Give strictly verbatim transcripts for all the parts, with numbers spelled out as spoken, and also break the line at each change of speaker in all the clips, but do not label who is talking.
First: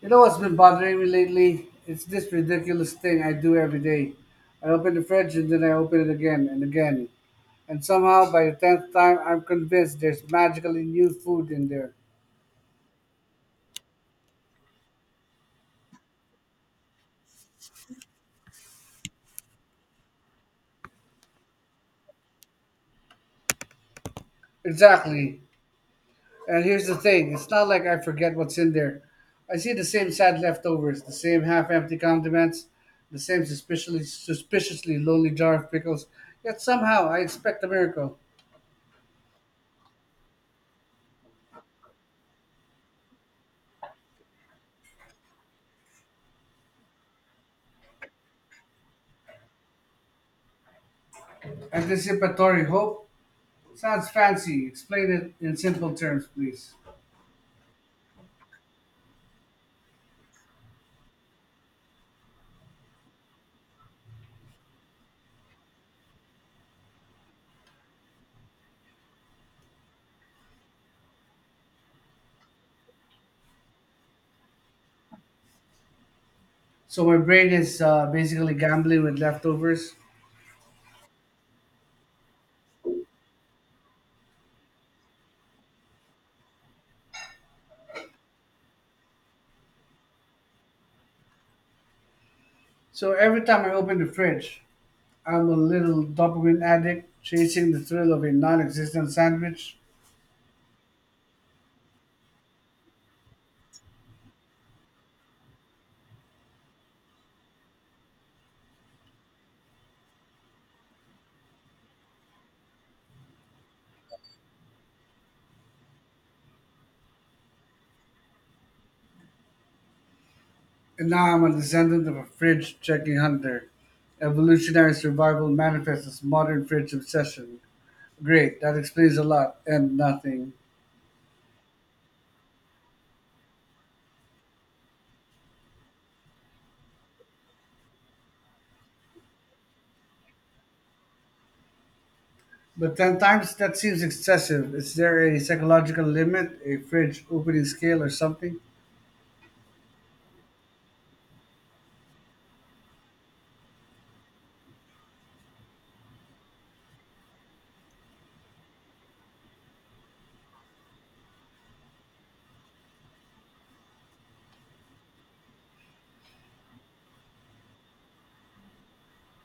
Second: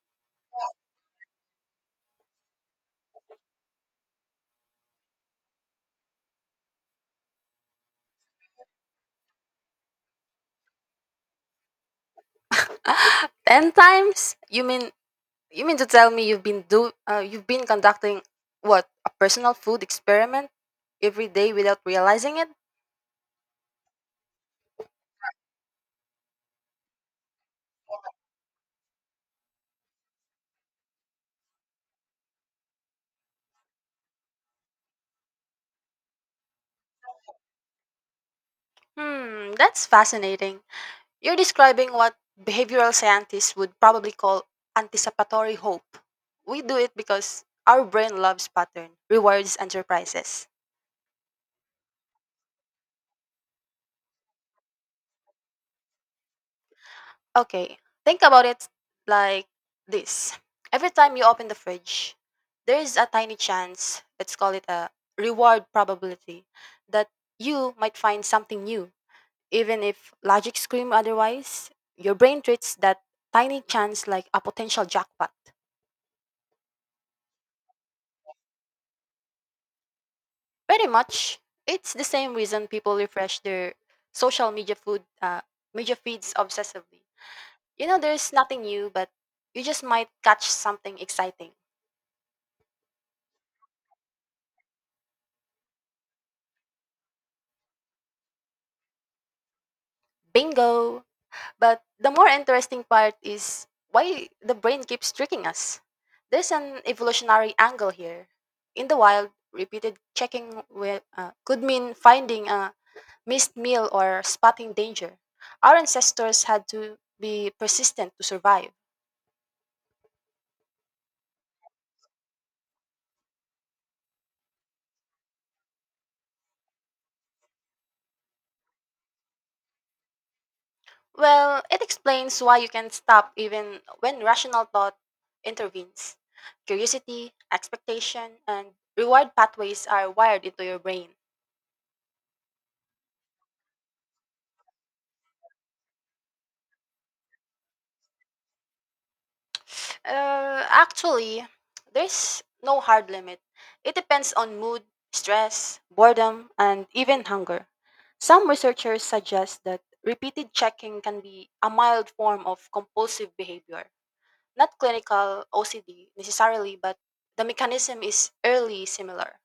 You know what's been bothering me lately? It's this ridiculous thing I do every day. I open the fridge and then I open it again and again. And somehow, by the tenth time, I'm convinced there's magically new food in there.
Ten times? You mean you mean to tell me you've been do uh, you've been conducting what a personal food experiment every day without realizing it?
Exactly. And here's the thing, it's not like I forget what's in there. I see the same sad leftovers, the same half empty condiments, the same suspiciously, suspiciously lonely jar of pickles. Yet somehow, I expect a miracle.
Hmm, that's fascinating. You're describing what behavioral scientists would probably call anticipatory hope. We do it because our brain loves pattern, rewards, and surprises.
Anticipatory hope? Sounds fancy. Explain it in simple terms, please.
Okay, think about it like this. Every time you open the fridge, there is a tiny chance, let's call it a reward probability, that you might find something new. Even if logic scream otherwise, your brain treats that tiny chance like a potential jackpot.
So my brain is uh, basically gambling with leftovers.
Pretty much, it's the same reason people refresh their social media food uh, media feeds obsessively. You know, there's nothing new, but you just might catch something exciting.
So every time I open the fridge, I'm a little dopamine addict chasing the thrill of a non-existent sandwich.
Bingo! But the more interesting part is why the brain keeps tricking us. There's an evolutionary angle here. In the wild, repeated checking will, uh, could mean finding a missed meal or spotting danger. Our ancestors had to be persistent to survive.
And now I'm a descendant of a fridge checking hunter. Evolutionary survival manifests as modern fridge obsession. Great, that explains a lot and nothing.
Well, it explains why you can stop even when rational thought intervenes. Curiosity, expectation, and reward pathways are wired into your brain.
But ten times, that seems excessive. Is there a psychological limit, a fridge opening scale or something?
Uh, actually, there's no hard limit. It depends on mood, stress, boredom, and even hunger. Some researchers suggest that repeated checking can be a mild form of compulsive behavior. Not clinical O C D necessarily, but the mechanism is early similar.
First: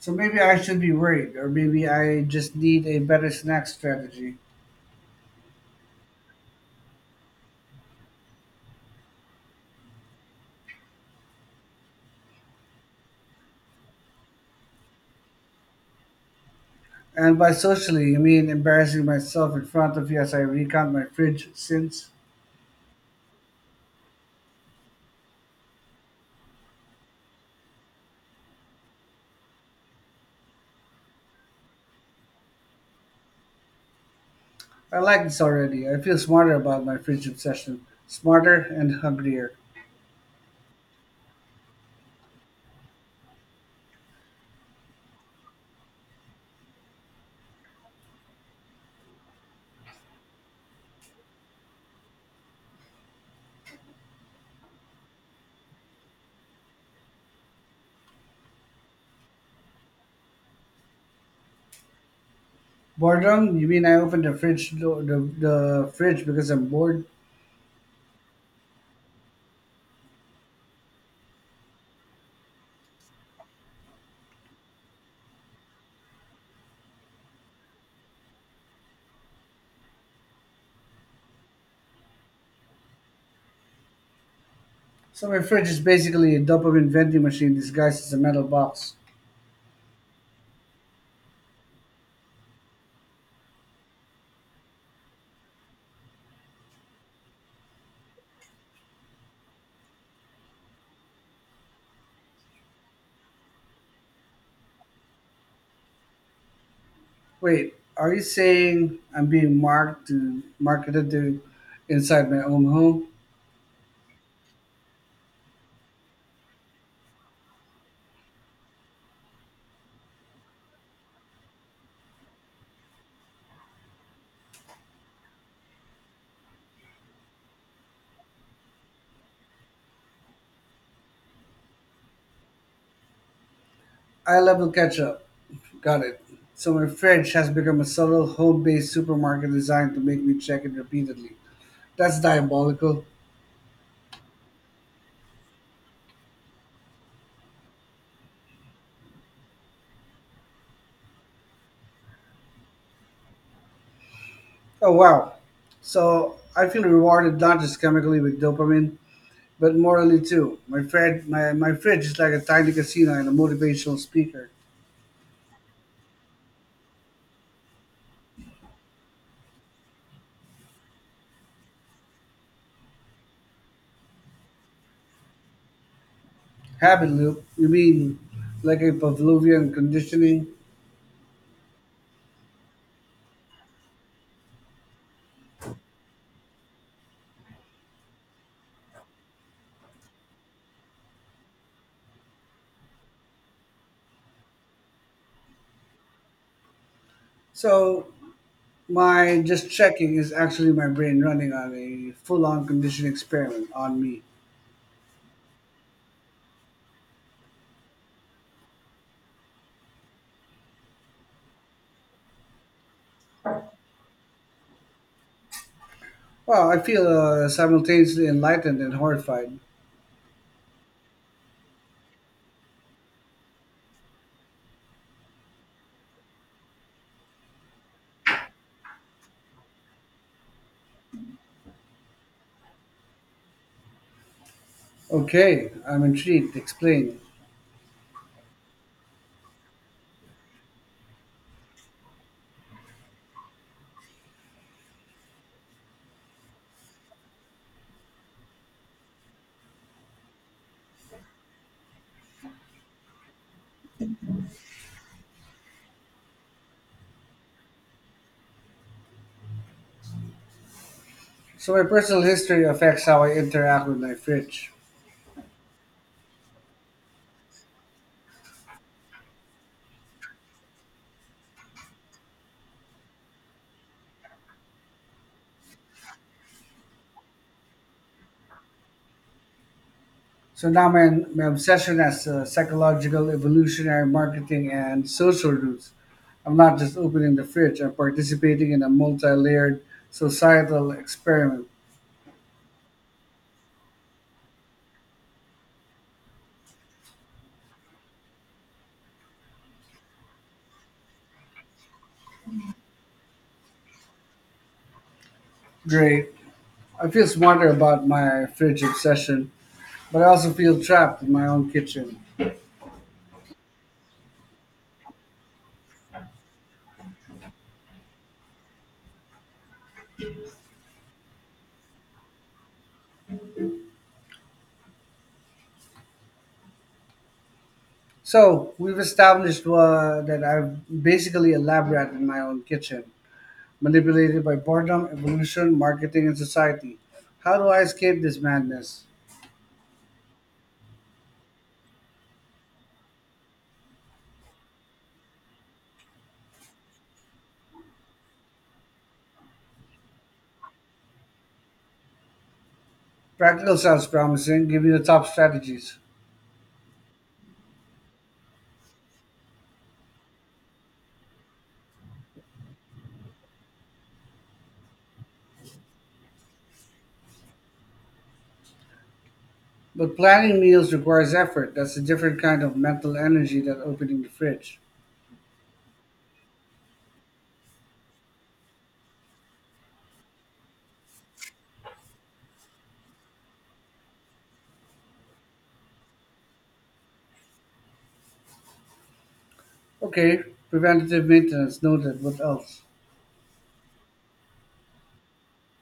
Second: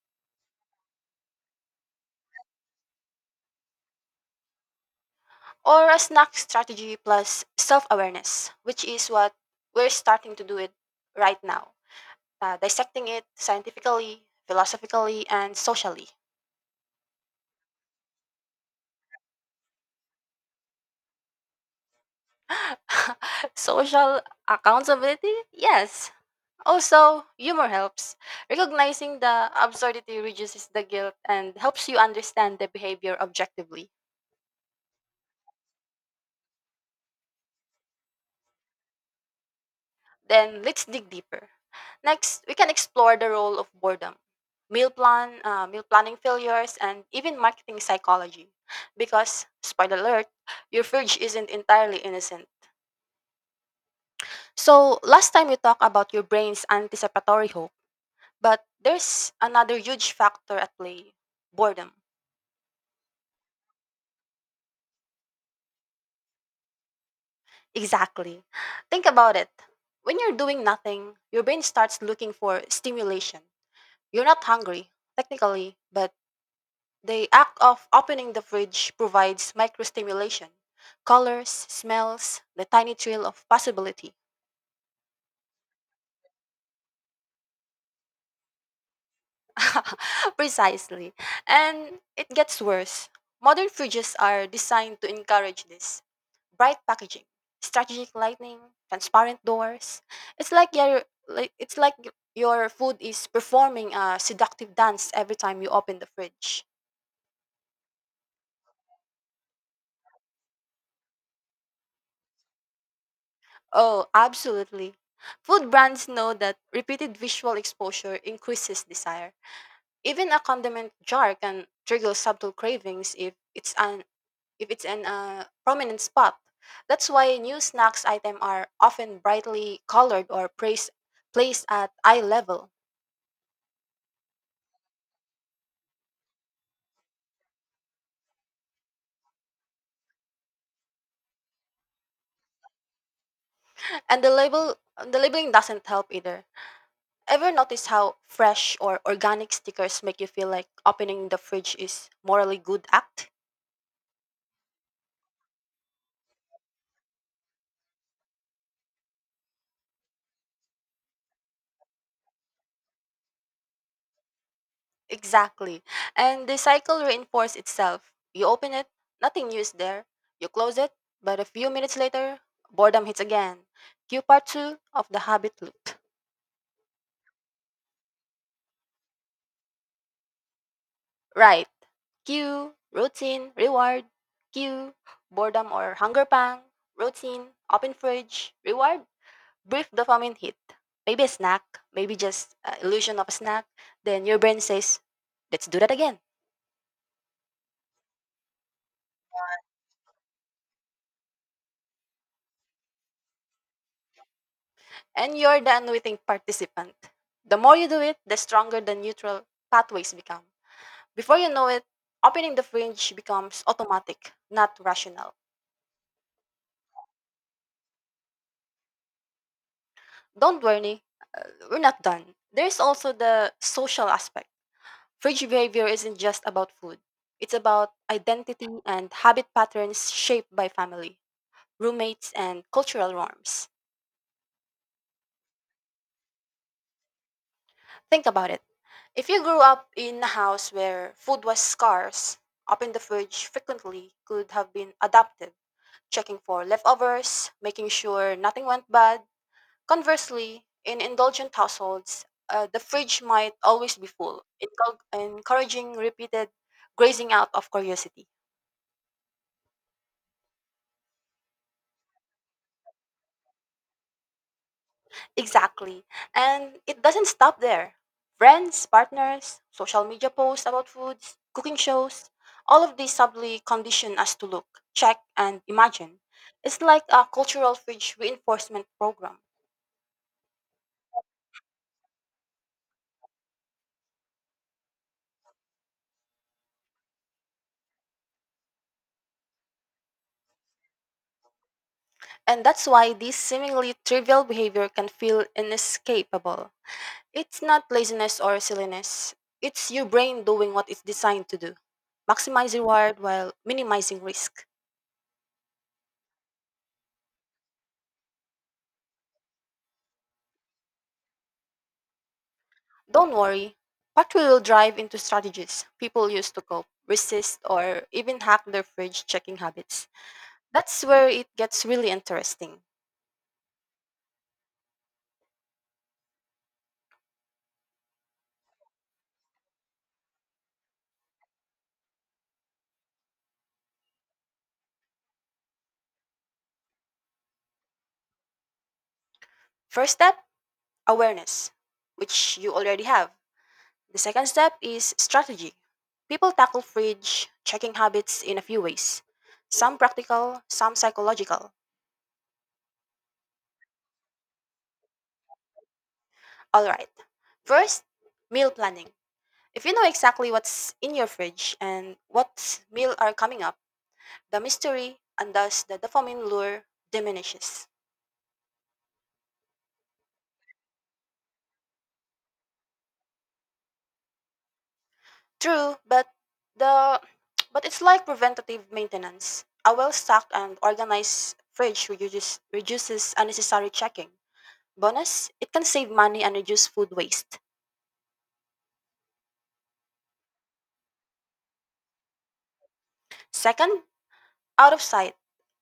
So maybe I should be worried, or maybe I just need a better snack strategy.
Or a snack strategy plus self awareness, which is what we're starting to do it right now, uh, dissecting it scientifically, philosophically, and socially.
And by socially, I mean embarrassing myself in front of you as I recount my fridge sins.
Social accountability? Yes. Also, humor helps. Recognizing the absurdity reduces the guilt and helps you understand the behavior objectively.
I like this already. I feel smarter about my fridge obsession. Smarter and hungrier.
Then let's dig deeper. Next, we can explore the role of boredom, meal plan, uh, meal planning failures, and even marketing psychology. Because spoiler alert, your fridge isn't entirely innocent. So last time we talked about your brain's anticipatory hope. But there's another huge factor at play: boredom.
Boredom? You mean I opened the fridge door, the, the fridge because I'm bored?
Exactly. Think about it. When you're doing nothing, your brain starts looking for stimulation. You're not hungry, technically, but the act of opening the fridge provides microstimulation: colors, smells, the tiny trail of possibility.
So my fridge is basically a dopamine vending machine disguised as a metal box.
Precisely. And it gets worse. Modern fridges are designed to encourage this: bright packaging, strategic lighting, transparent doors. It's like your like it's like your food is performing a seductive dance every time you open the fridge.
Wait, are you saying I'm being marked to marketed to inside my own home?
Oh, absolutely. Food brands know that repeated visual exposure increases desire. Even a condiment jar can trigger subtle cravings if it's un- if it's an uh, prominent spot. That's why new snacks item are often brightly colored or praise, placed at eye level.
I level catch up. Got it. So my fridge has become a subtle home-based supermarket designed to make me check it repeatedly. That's diabolical.
And the label the labeling doesn't help either. Ever notice how fresh or organic stickers make you feel like opening the fridge is morally good act?
Oh wow. So I feel rewarded not just chemically with dopamine, but morally too. My fridge, my, my fridge is like a tiny casino and a motivational speaker.
Exactly. And the cycle reinforces itself. You open it, nothing new is there. You close it, but a few minutes later, boredom hits again. Cue part two of the habit loop.
Habit loop. You mean like a Pavlovian conditioning?
Right. Cue, routine, reward. Cue, boredom or hunger pang. Routine, open fridge, reward. Brief dopamine hit. Maybe a snack, maybe just uh, illusion of a snack. Then your brain says, let's do that again.
So my just checking is actually my brain running on a full-on conditioning experiment on me.
And you're the unwitting participant. The more you do it, the stronger the neutral pathways become. Before you know it, opening the fridge becomes automatic, not rational.
Wow, I feel uh, simultaneously enlightened and horrified.
Don't worry, uh, we're not done. There's also the social aspect. Fridge behavior isn't just about food. It's about identity and habit patterns shaped by family, roommates, and cultural norms.
Okay, I'm intrigued. Explain.
Think about it. If you grew up in a house where food was scarce, opening the fridge frequently could have been adaptive, checking for leftovers, making sure nothing went bad. Conversely, in indulgent households, uh, the fridge might always be full, encou- encouraging repeated grazing out of curiosity.
So my personal history affects how I interact with my fridge.
Exactly. And it doesn't stop there. Friends, partners, social media posts about foods, cooking shows, all of these subtly condition us to look, check, and imagine. It's like a cultural fridge reinforcement program.
So now my, my obsession has uh, psychological, evolutionary, marketing, and social roots. I'm not just opening the fridge, I'm participating in a multi layered societal experiment.
And that's why this seemingly trivial behavior can feel inescapable. It's not laziness or silliness, it's your brain doing what it's designed to do: maximize reward while minimizing risk.
Great. I feel smarter about my fridge obsession, but I also feel trapped in my own kitchen.
Don't worry, what will drive into strategies people use to cope, resist, or even hack their fridge checking habits. That's where it gets really interesting.
So we've established uh, that I've basically a lab rat in my own kitchen, manipulated by boredom, evolution, marketing, and society. How do I escape this madness?
First step, awareness, which you already have. The second step is strategy. People tackle fridge checking habits in a few ways: some practical, some psychological.
Practical sounds promising. Give me the top strategies.
Alright, first, meal planning. If you know exactly what's in your fridge and what meal are coming up, the mystery, and thus the dopamine lure, diminishes.
But planning meals requires effort. That's a different kind of mental energy than opening the fridge.
True, but the but it's like preventative maintenance. A well-stocked and organized fridge reduces, reduces unnecessary checking. Bonus, it can save money and reduce food waste.
Okay, preventative maintenance noted. What else?
Second, out of sight,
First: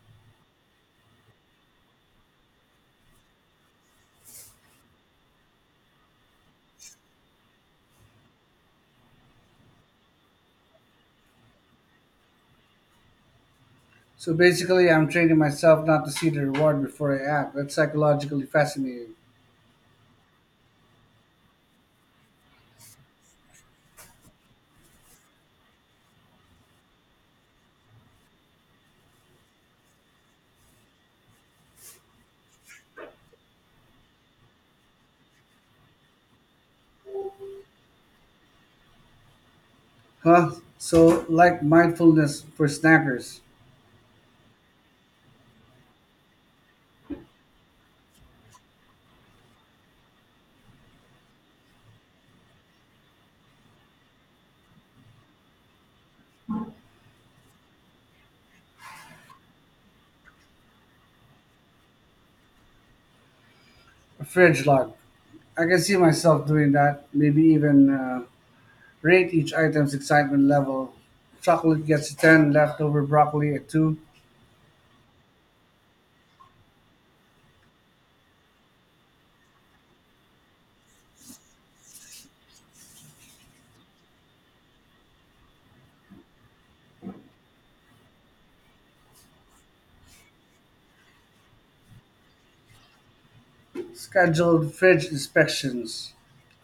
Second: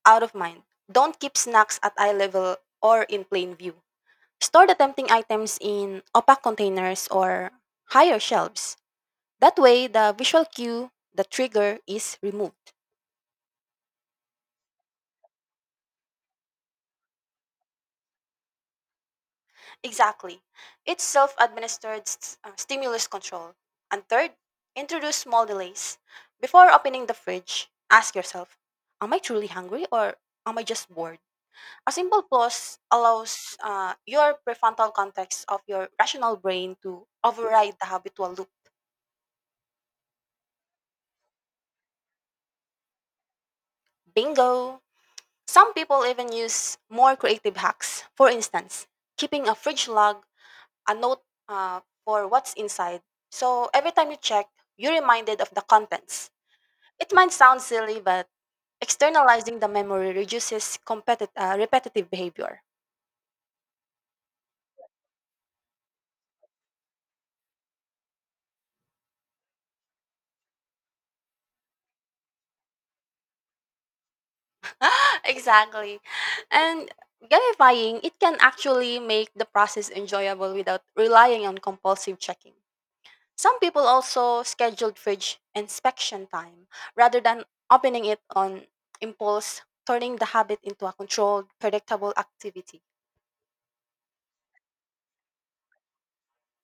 out of mind. Don't keep snacks at eye level or in plain view. Store the tempting items in opaque containers or higher shelves. That way, the visual cue, the trigger, is removed.
So basically, I'm training myself not to see the reward before I act. That's psychologically fascinating.
Exactly. It's self administered stimulus control. And third, introduce small delays. Before opening the fridge, ask yourself: am I truly hungry, or am I just bored? A simple pause allows uh, your prefrontal cortex of your rational brain to override the habitual loop.
Huh? So, like mindfulness for snackers,
Bingo! Some people even use more creative hacks. For instance, keeping a fridge log, a note uh, for what's inside. So every time you check, you're reminded of the contents. It might sound silly, but externalizing the memory reduces competi- uh, repetitive behavior.
a fridge log. I can see myself doing that. Maybe even uh, rate each item's excitement level. Chocolate gets a ten, leftover broccoli a two.
Exactly. And gamifying, it can actually make the process enjoyable without relying on compulsive checking. Some people also scheduled fridge inspection time rather than opening it on impulse, turning the habit into a controlled, predictable activity.
Scheduled fridge inspections.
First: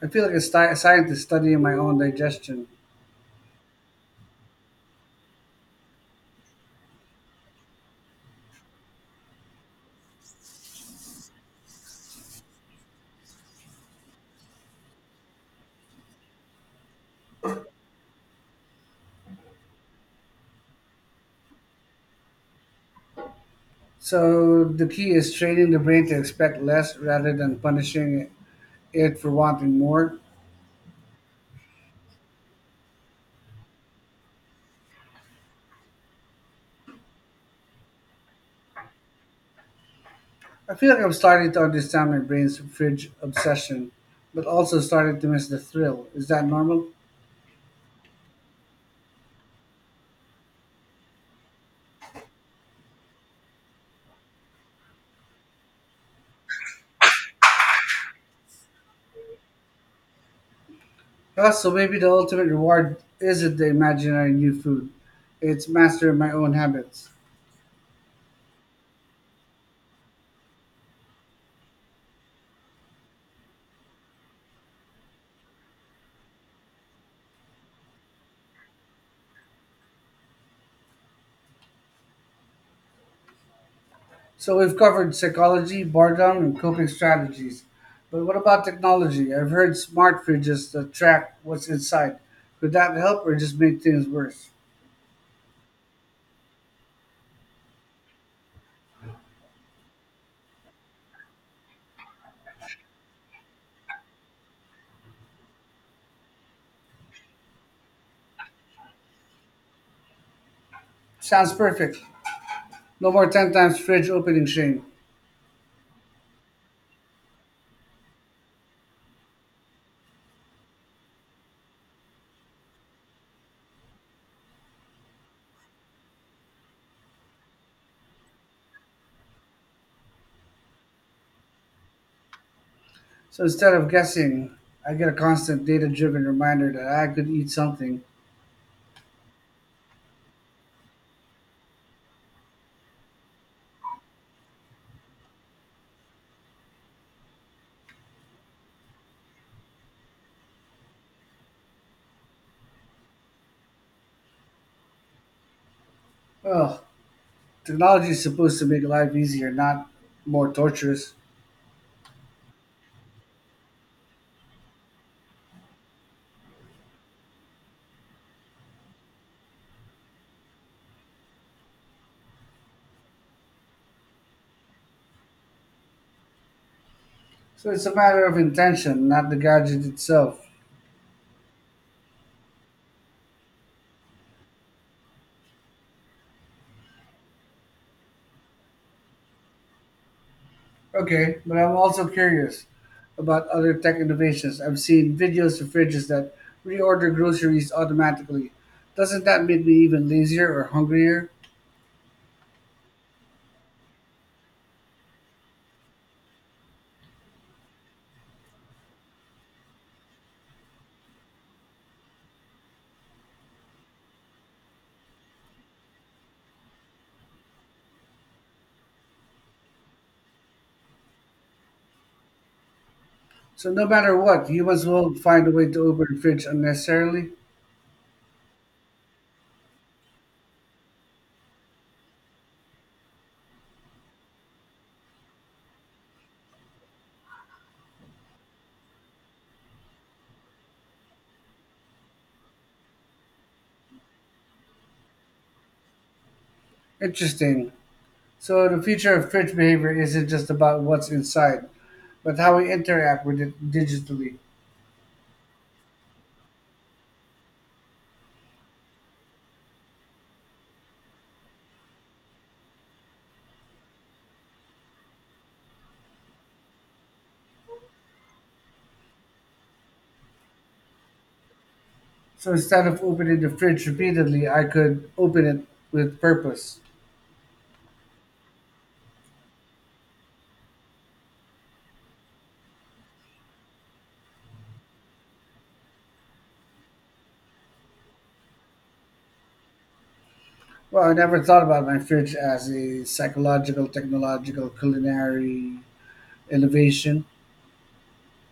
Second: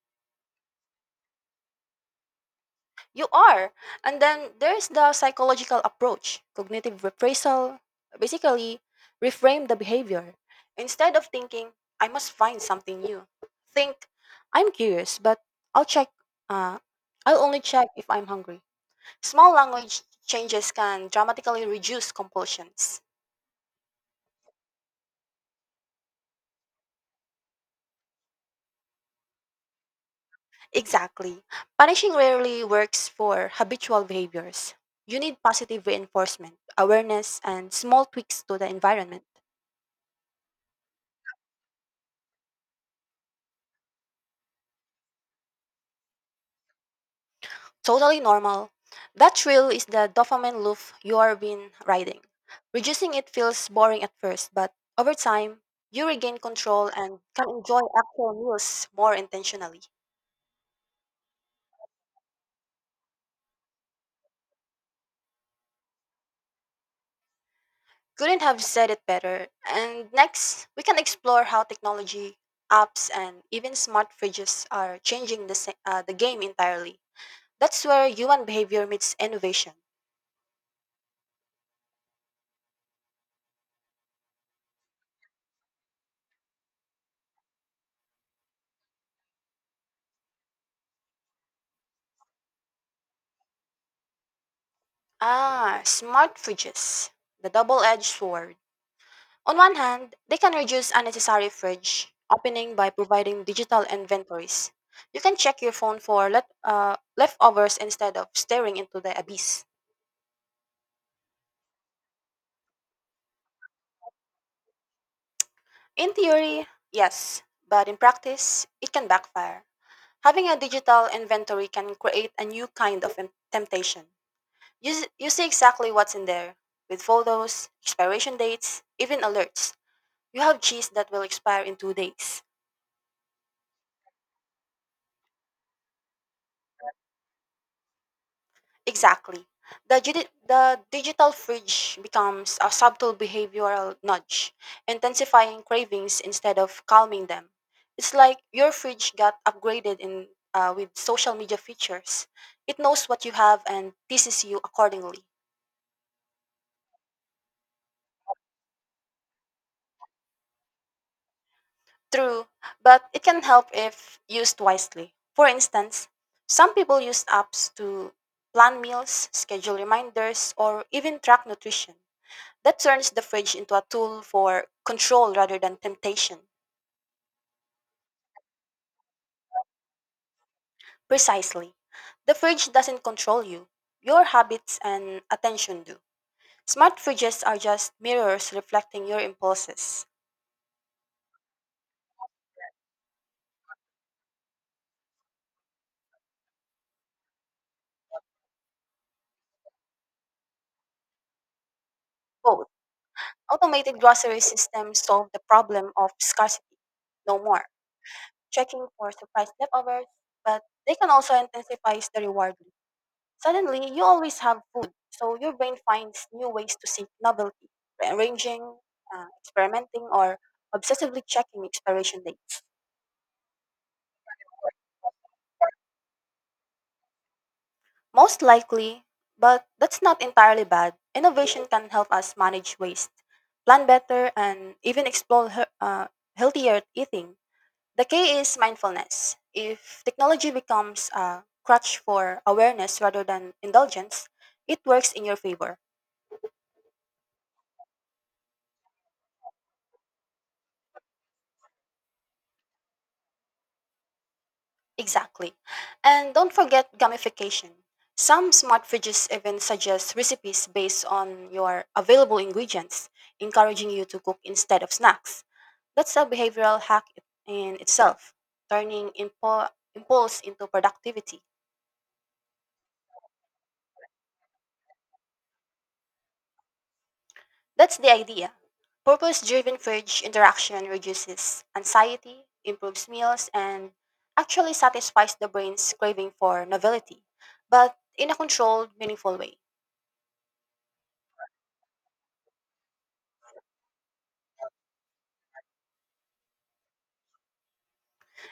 I feel like a, sti- a scientist studying my own digestion.
You are. And then there's the psychological approach, cognitive reprisal. Basically, reframe the behavior. Instead of thinking, I must find something new, think, I'm curious, but I'll check, uh, I'll only check if I'm hungry. Small language changes can dramatically reduce compulsions.
So, the key is training the brain to expect less rather than punishing it for wanting more.
Exactly. Punishing rarely works for habitual behaviors. You need positive reinforcement, awareness, and small tweaks to the environment.
I feel like I'm starting to understand my brain's fridge obsession, but also starting to miss the thrill. Is that normal?
Totally normal. That thrill is the dopamine loop you are been riding. Reducing it feels boring at first, but over time, you regain control and can enjoy actual meals more intentionally.
Ah, so maybe the ultimate reward isn't the imaginary new food. It's mastering my own habits.
Couldn't have said it better. And next, we can explore how technology, apps, and even smart fridges are changing the, se- uh, the game entirely. That's where human behavior meets innovation.
So we've covered psychology, boredom, and coping strategies. But what about technology? I've heard smart fridges that track what's inside. Could that help or just make things worse?
Ah, smart fridges, the double edged sword. On one hand, they can reduce unnecessary fridge opening by providing digital inventories. You can check your phone for let, uh, leftovers instead of staring into the abyss.
Sounds perfect. No more ten times fridge opening shame.
In theory, yes, but in practice, it can backfire. Having a digital inventory can create a new kind of em- temptation. You, s- you see exactly what's in there, with photos, expiration dates, even alerts. You have cheese that will expire in two days.
So instead of guessing, I get a constant data driven reminder that I could eat something.
Exactly. The, gidi- the digital fridge becomes a subtle behavioral nudge, intensifying cravings instead of calming them. It's like your fridge got upgraded in uh, with social media features. It knows what you have and teases you accordingly.
Well, technology is supposed to make life easier, not more torturous.
True, but it can help if used wisely. For instance, some people use apps to plan meals, schedule reminders, or even track nutrition. That turns the fridge into a tool for control rather than temptation.
So it's a matter of intention, not the gadget itself.
Precisely. The fridge doesn't control you. Your habits and attention do. Smart fridges are just mirrors reflecting your impulses.
Okay, but I'm also curious about other tech innovations. I've seen videos of fridges that reorder groceries automatically. Doesn't that make me even lazier or hungrier?
Both. Automated grocery systems solve the problem of scarcity. No more checking for surprise leftovers, but they can also intensify the reward. Suddenly, you always have food, so your brain finds new ways to seek novelty: rearranging, uh, experimenting, or obsessively checking expiration dates.
So no matter what, humans will find a way to open the fridge unnecessarily.
Most likely, but that's not entirely bad. Innovation can help us manage waste, plan better, and even explore he- uh, healthier eating. The key is mindfulness. If technology becomes a crutch for awareness rather than indulgence, it works in your favor.
Interesting. So the future of church behavior isn't just about what's inside, but how we interact with it digitally.
Exactly. And don't forget gamification. Some smart fridges even suggest recipes based on your available ingredients, encouraging you to cook instead of snacks. That's a behavioral hack in itself, turning impo- impulse into productivity.
So instead of opening the fridge repeatedly, I could open it with purpose.
That's the idea. Purpose driven fridge interaction reduces anxiety, improves meals, and actually satisfies the brain's craving for novelty, but in a controlled, meaningful way.
Well, I never thought about my fridge as a psychological, technological, culinary innovation.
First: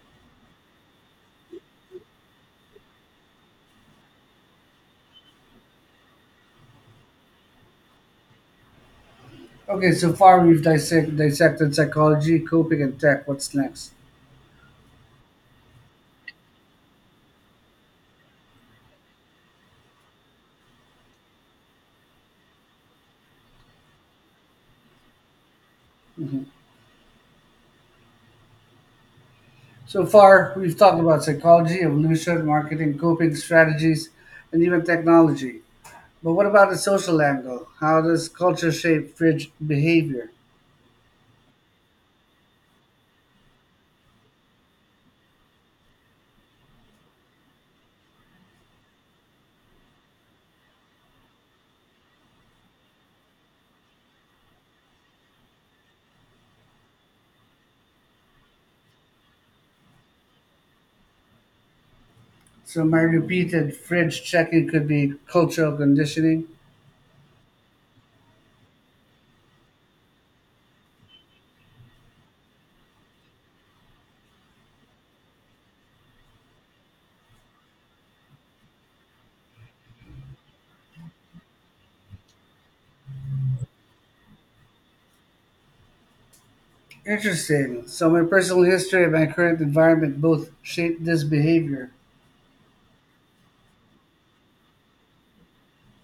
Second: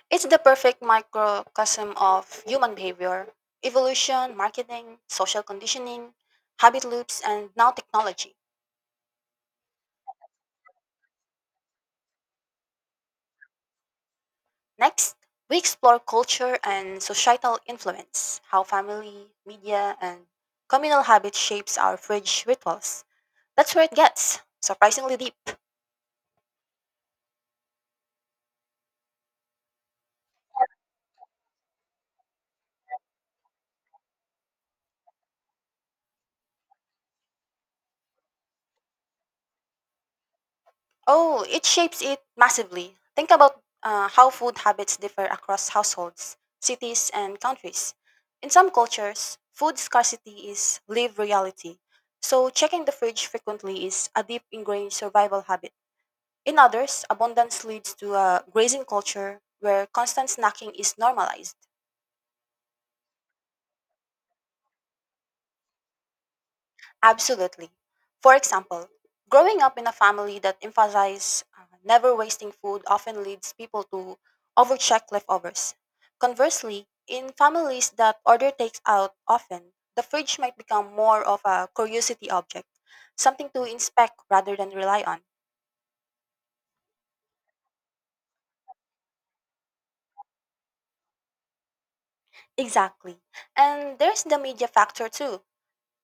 It's the perfect microcosm of human behavior, evolution, marketing, social conditioning, habit loops, and now technology.
Okay, so far we've dissect, dissected psychology, coping, and tech. What's next?
Next, we explore culture and societal influence, how family, media, and communal habit shapes our fridge rituals. That's where it gets surprisingly deep.
Mhm. So far, we've talked about psychology, evolution, marketing, coping strategies, and even technology. But what about the social angle? How does culture shape fridge behavior?
Oh, it shapes it massively. Think about uh, how food habits differ across households, cities, and countries. In some cultures, food scarcity is lived reality, so checking the fridge frequently is a deep ingrained survival habit. In others, abundance leads to a grazing culture where constant snacking is normalized.
So my repeated fridge checking could be cultural conditioning.
Absolutely. For example, growing up in a family that emphasizes uh, never wasting food often leads people to overcheck leftovers. Conversely, in families that order takes out often, the fridge might become more of a curiosity object, something to inspect rather than rely on.
Interesting. So my personal history and my current environment both shape this behavior.
Exactly. And there's the media factor too.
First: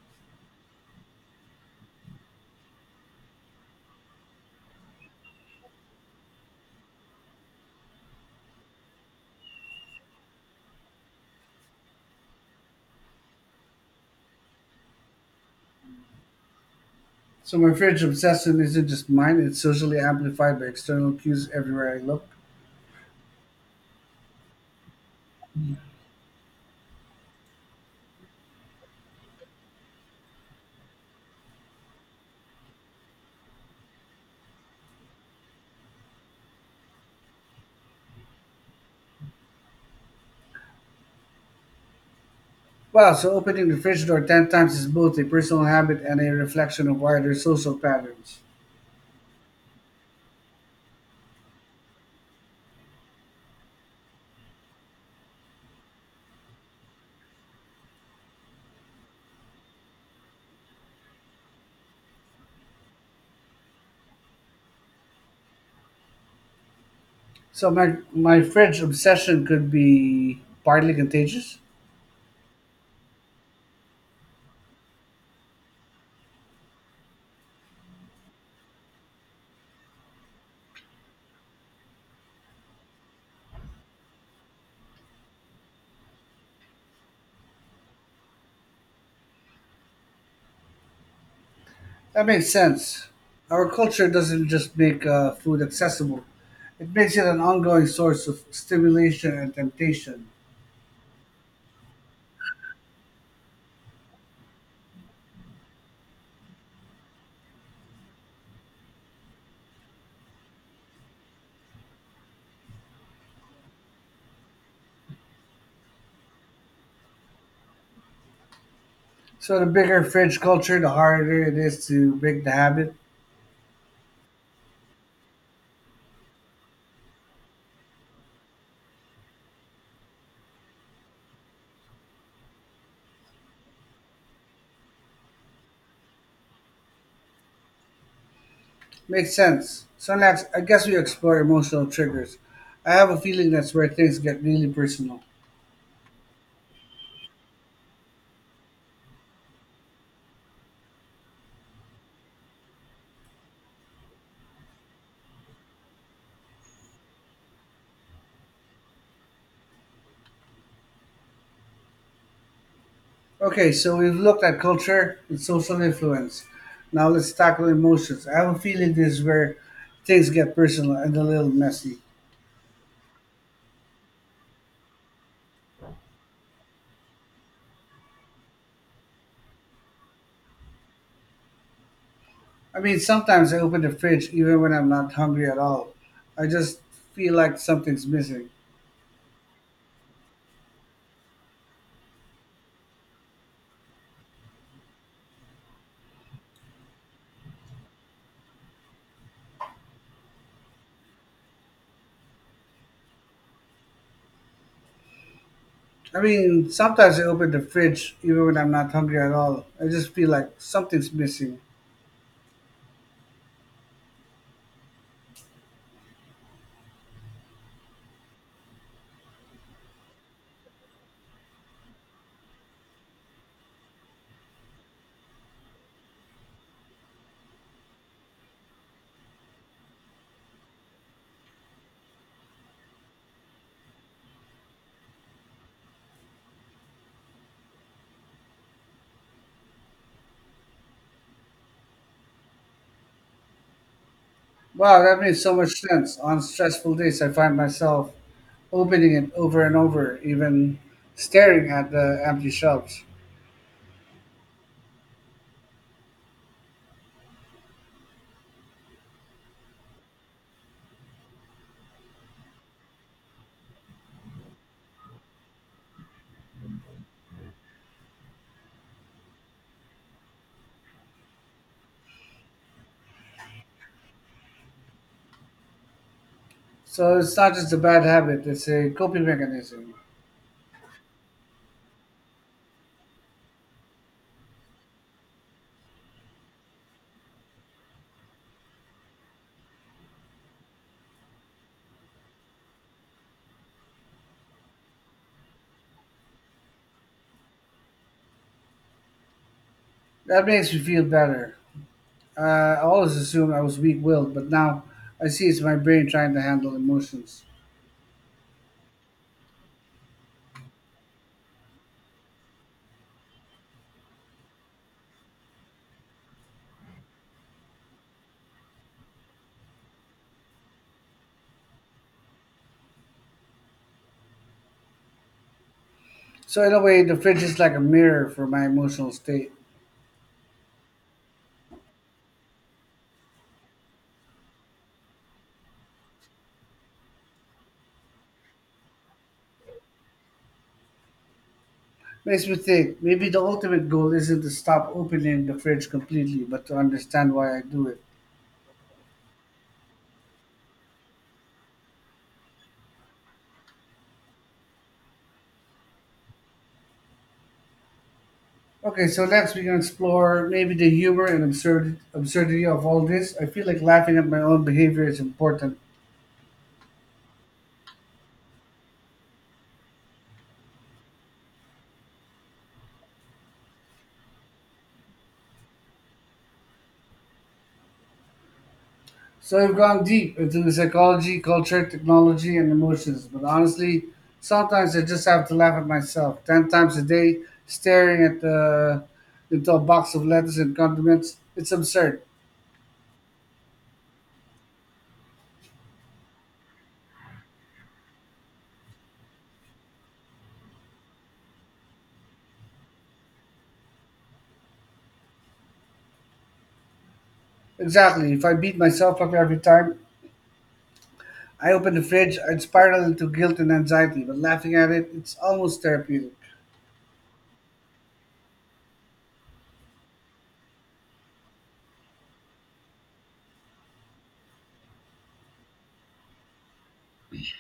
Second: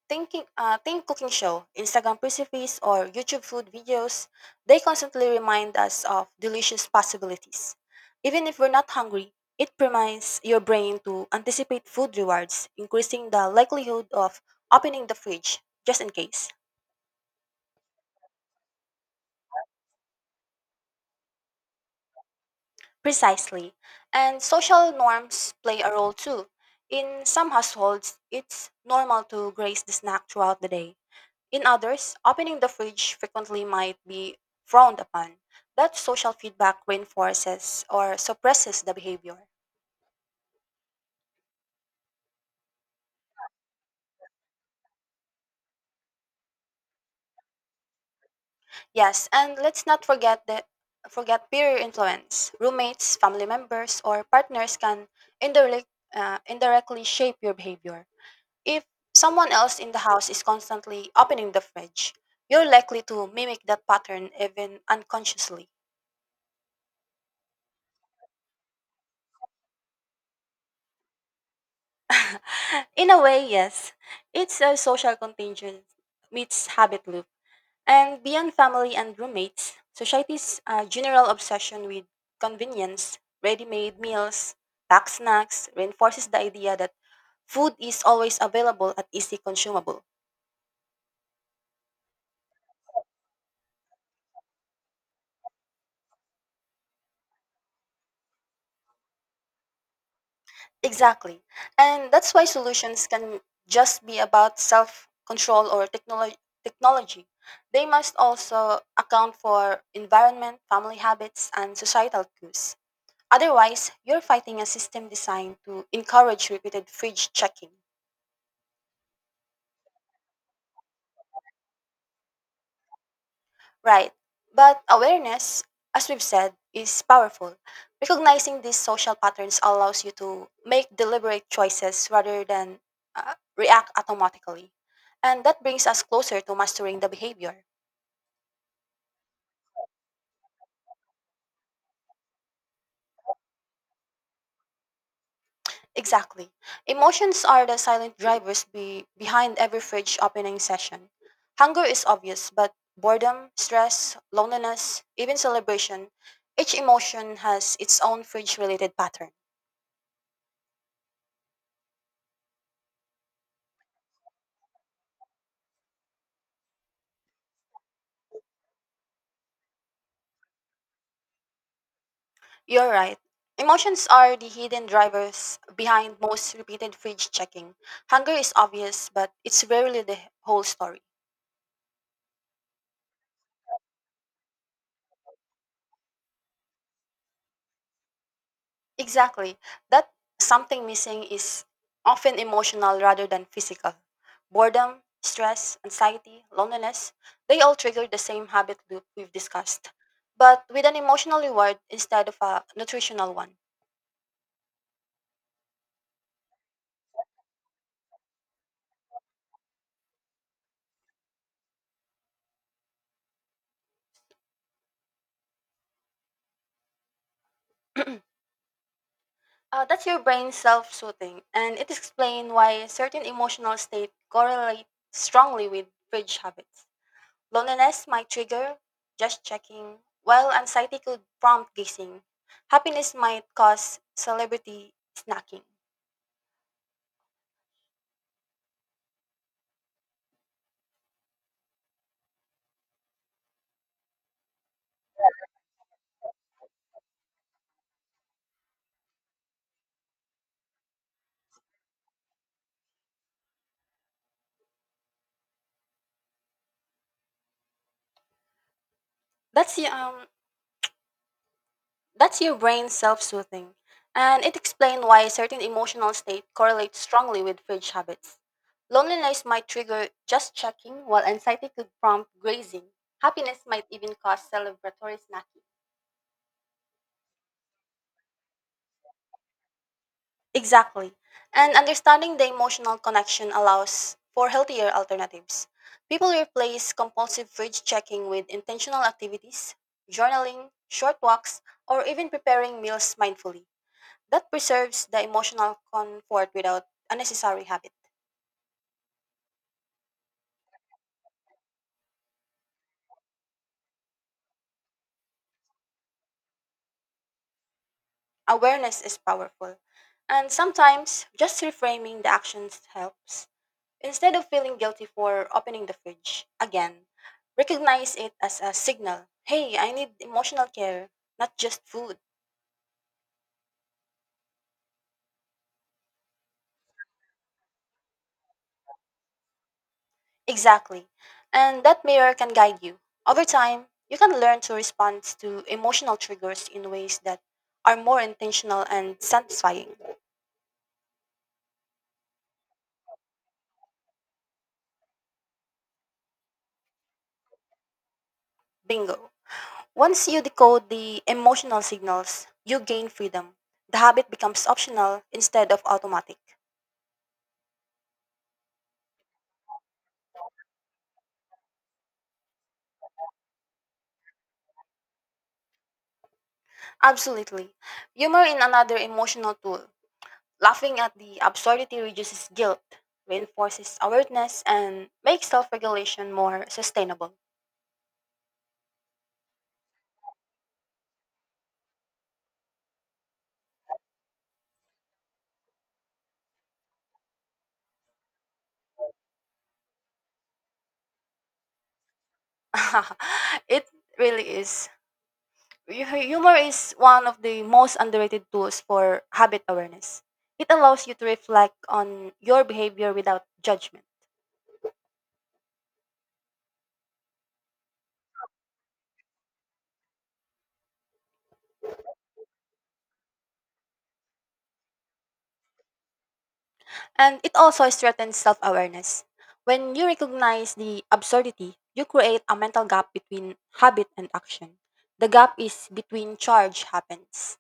Thinking, uh, think cooking show, Instagram recipes, or YouTube food videos, they constantly remind us of delicious possibilities. Even if we're not hungry, it primes your brain to anticipate food rewards, increasing the likelihood of opening the fridge just in case.
So my fridge obsession isn't just mine, it's socially amplified by external cues everywhere I look.
Precisely. And social norms play a role too. In some households, it's normal to grace the snack throughout the day. In others, opening the fridge frequently might be frowned upon. That social feedback reinforces or suppresses the behavior.
Wow, so opening the fridge door ten times is both a personal habit and a reflection of wider social patterns.
Yes, and let's not forget the forget peer influence. Roommates, family members, or partners can indirectly uh, indirectly shape your behavior. If someone else in the house is constantly opening the fridge, you're likely to mimic that pattern even unconsciously.
So my, my fridge obsession could be partly contagious.
In a way, yes. It's a social contagion meets habit loop. And beyond family and roommates, society's uh, general obsession with convenience, ready made meals, packed snacks reinforces the idea that food is always available and easy consumable.
That makes sense. Our culture doesn't just make uh, food accessible, it makes it an ongoing source of stimulation and temptation.
Exactly. And that's why solutions can just be about self control or technolo- technology. They must also account for environment, family habits, and societal cues. Otherwise, you're fighting a system designed to encourage repeated fridge checking.
So, the bigger fridge culture, the harder it is to break the habit.
Right. But awareness, as we've said, is powerful. Recognizing these social patterns allows you to make deliberate choices rather than uh, react automatically. And that brings us closer to mastering the behavior.
Makes sense. So, next, I guess we explore emotional triggers. I have a feeling that's where things get really personal.
Exactly. Emotions are the silent drivers be- behind every fridge opening session. Hunger is obvious, but boredom, stress, loneliness, even celebration, each emotion has its own fridge related pattern.
Okay, so we've looked at culture and social influence. Now, let's tackle emotions. I have a feeling this is where things get personal and a little messy.
You're right. Emotions are the hidden drivers behind most repeated fridge checking. Hunger is obvious, but it's rarely the whole story.
I mean, sometimes I open the fridge even when I'm not hungry at all. I just feel like something's missing.
Exactly. That something missing is often emotional rather than physical. Boredom, stress, anxiety, loneliness, they all trigger the same habit loop we've discussed, but with an emotional reward instead of a nutritional one.
I mean, sometimes I open the fridge even when I'm not hungry at all. I just feel like something's missing.
Uh, that's your brain self soothing, and it explains why certain emotional states correlate strongly with fridge habits. Loneliness might trigger just checking, while anxiety could prompt guessing. Happiness might cause celebrity snacking.
Wow, that makes so much sense. On stressful days, I find myself opening it over and over, even staring at the empty shelves.
That's y- um that's your brain self-soothing, and it explains why certain emotional state correlates strongly with food habits. Loneliness might trigger just checking, while anxiety could prompt grazing. Happiness might even cause celebratory snacking.
So it's not just a bad habit, it's a coping mechanism.
Exactly. And understanding the emotional connection allows for healthier alternatives. People replace compulsive fridge checking with intentional activities, journaling, short walks, or even preparing meals mindfully. That preserves the emotional comfort without unnecessary habit.
That makes me feel better. Uh, I always assumed I was weak willed, but now I see it's my brain trying to handle emotions.
Awareness is powerful. And sometimes just reframing the actions helps. Instead of feeling guilty for opening the fridge again, recognize it as a signal. Hey, I need emotional care, not just food.
So, in a way, the fridge is like a mirror for my emotional state.
Exactly. And that mirror can guide you. Over time, you can learn to respond to emotional triggers in ways that are more intentional and satisfying.
Makes me think maybe the ultimate goal isn't to stop opening the fridge completely, but to understand why I do it.
Bingo. Once you decode the emotional signals, you gain freedom. The habit becomes optional instead of automatic.
Okay, so next we can explore maybe the humor and absurd absurdity of all this. I feel like laughing at my own behavior is important.
Absolutely. Humor in another emotional tool. Laughing at the absurdity reduces guilt, reinforces awareness, and makes self regulation more sustainable.
So I've gone deep into the psychology, culture, technology, and emotions. But honestly, sometimes I just have to laugh at myself ten times a day, staring at the into a box of lettuce and condiments. It's absurd.
It really is. Hu- Humor is one of the most underrated tools for habit awareness. It allows you to reflect on your behavior without judgment.
Exactly. If I beat myself up every time I open the fridge, I'd spiral into guilt and anxiety. But laughing at it, it's almost therapeutic.
And it also strengthens self awareness. When you recognize the absurdity, you create a mental gap between habit and action. The gap is between charge happens.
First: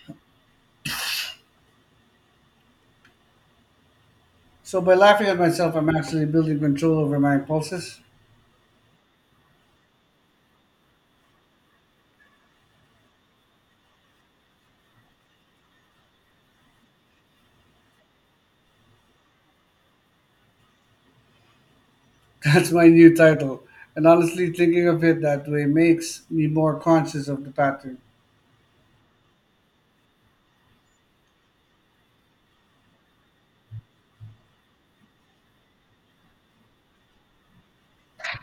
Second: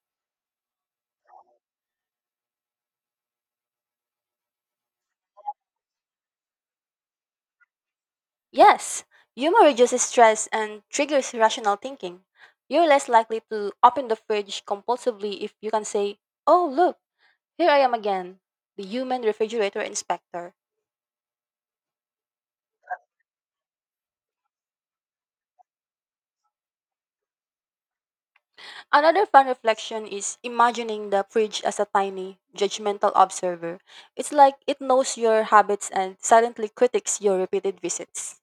So by laughing at myself, I'm actually building control over my impulses.
Yes, humor reduces stress and triggers rational thinking. You're less likely to open the fridge compulsively if you can say, "Oh, look, here I am again, the human refrigerator inspector."
That's my new title. And honestly, thinking of it that way makes me more conscious of the pattern.
Another fun reflection is imagining the fridge as a tiny, judgmental observer. It's like it knows your habits and silently critiques your repeated visits.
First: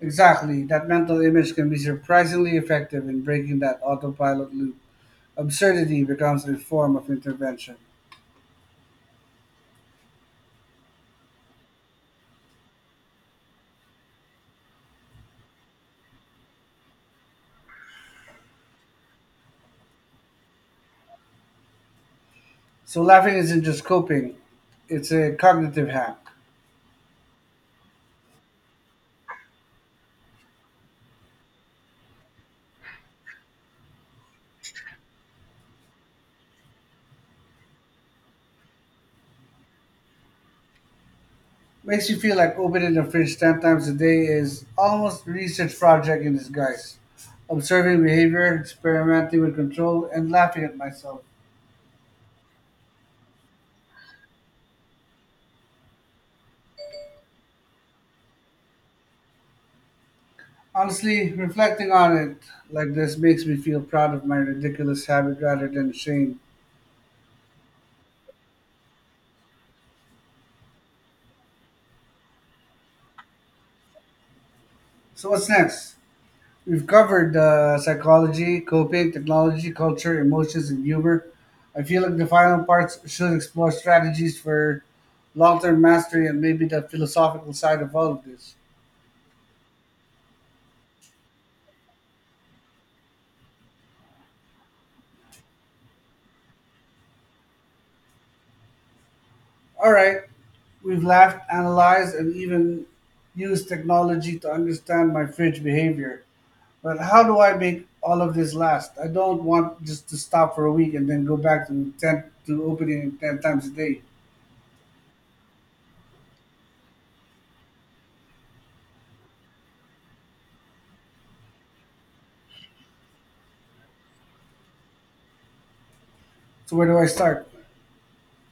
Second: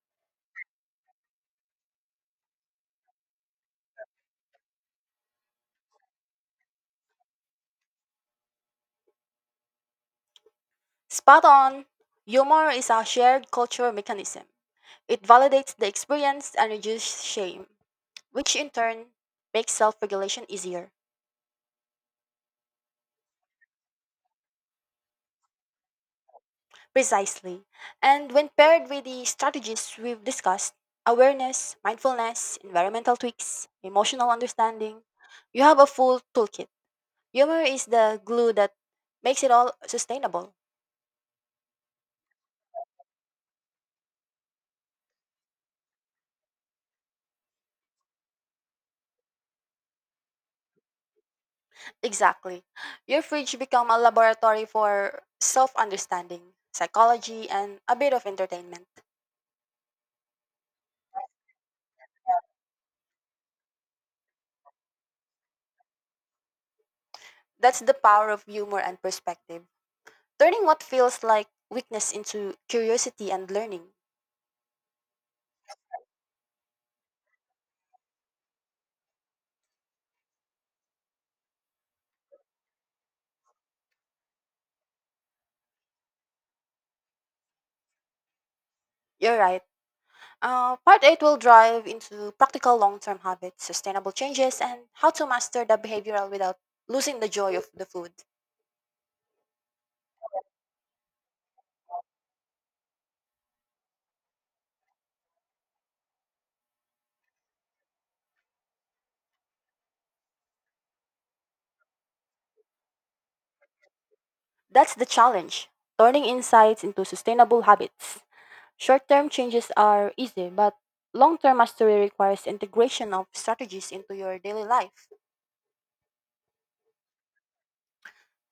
Exactly. That mental image can be surprisingly effective in breaking that autopilot loop. Absurdity becomes a form of intervention.
Spot on! Humor is a shared cultural mechanism. It validates the experience and reduces shame, which in turn makes self regulation easier.
So laughing isn't just coping, it's a cognitive hack.
Precisely. And when paired with the strategies we've discussed, awareness, mindfulness, environmental tweaks, emotional understanding, you have a full toolkit. Humor is the glue that makes it all sustainable.
Makes you feel like opening the fridge ten times a day is almost research project in disguise. Observing behavior, experimenting with control, and laughing at myself.
Exactly. Your fridge become a laboratory for self-understanding, psychology, and a bit of entertainment.
Honestly, reflecting on it like this makes me feel proud of my ridiculous habit rather than shame.
That's the power of humor and perspective. Turning what feels like weakness into curiosity and learning.
So what's next? We've covered uh, psychology, coping, technology, culture, emotions, and humor. I feel like the final parts should explore strategies for long term mastery and maybe the philosophical side of all of this.
You're right. Uh, part eight will drive into practical long-term habits, sustainable changes, and how to master the behavioral without losing the joy of the food.
All right, we've laughed, analyzed, and even used technology to understand my fridge behavior. But how do I make all of this last? I don't want just to stop for a week and then go back to 10 to opening ten times a day.
That's the challenge, turning insights into sustainable habits. Short term changes are easy, but long term mastery requires integration of strategies into your daily life.
So, where do I start?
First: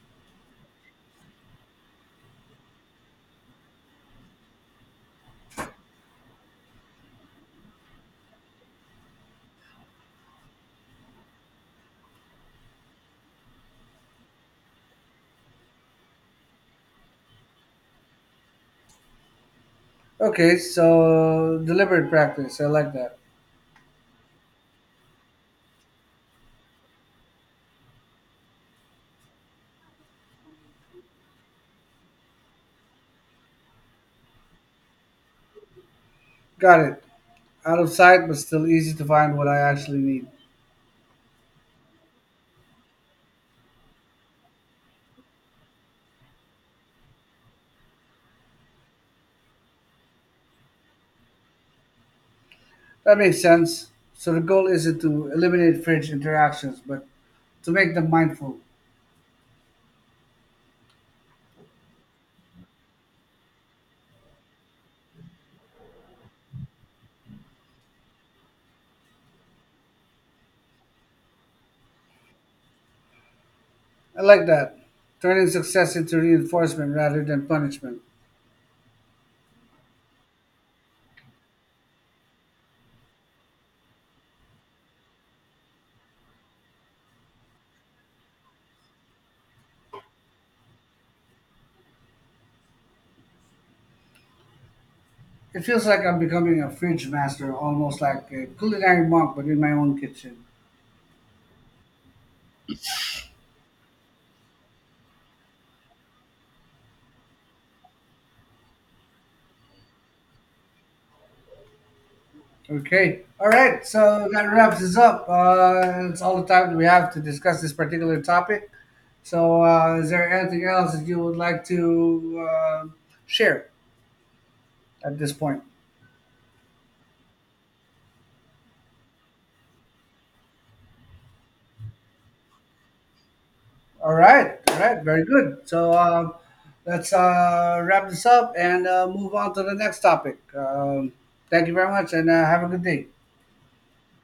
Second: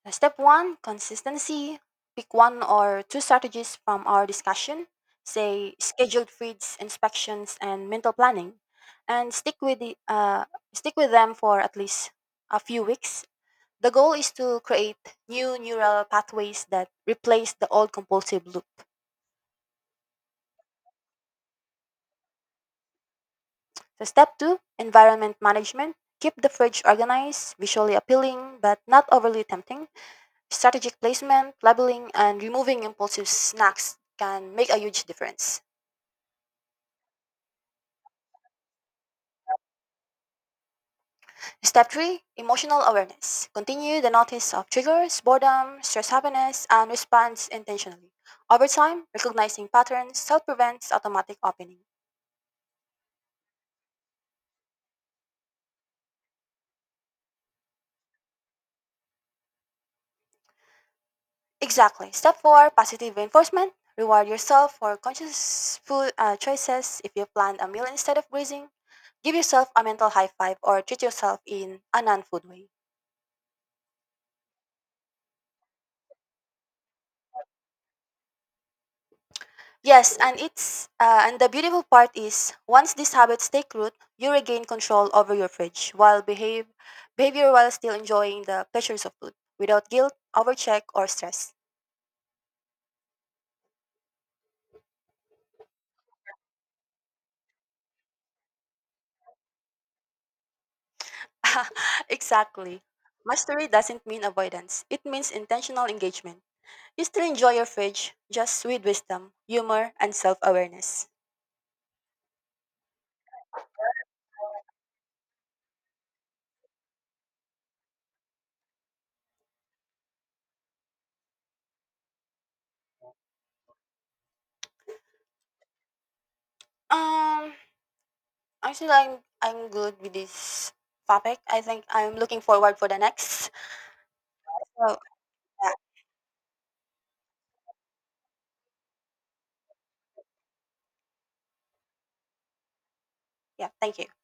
Step one, consistency. Pick one or two strategies from our discussion, say scheduled feeds, inspections, and mental planning, and stick with, the, uh, stick with them for at least a few weeks. The goal is to create new neural pathways that replace the old compulsive loop.
Okay, so deliberate practice. I like that.
So, step two, environment management. Keep the fridge organized, visually appealing, but not overly tempting. Strategic placement, labeling, and removing impulsive snacks can make a huge difference.
Got it. Out of sight, but still easy to find what I actually need.
Step three, emotional awareness. Continue the notice of triggers, boredom, stress, happiness, and response intentionally. Over time, recognizing patterns self prevents automatic opening.
That makes sense. So the goal isn't to eliminate fringe interactions, but to make them mindful.
Exactly. Step four, positive reinforcement. Reward yourself for conscious food uh, choices. If you plan a meal instead of grazing, give yourself a mental high five or treat yourself in a non food way.
I like that. Turning success into reinforcement rather than punishment.
Yes, and it's uh, and the beautiful part is once these habits take root, you regain control over your fridge while behave behavior while still enjoying the pleasures of food without guilt, overcheck, or stress.
It feels like I'm becoming a fridge master, almost like a culinary monk, but in my own kitchen.
Exactly. Mastery doesn't mean avoidance. It means intentional engagement. You still enjoy your fridge, just with wisdom, humor, and self awareness.
Okay. All right. So that wraps us up. Uh, it's all the time we have to discuss this particular topic. So, uh, is there anything else that you would like to uh, share at this point?
Um, Actually, I'm I'm good with this topic. I think I'm looking forward for the next.
All right. All
So,
right. Very good.
yeah,
So, um, let's uh, wrap this up and uh, move on to the next topic. Um, thank you very much and uh, have a good day.
yeah, thank you.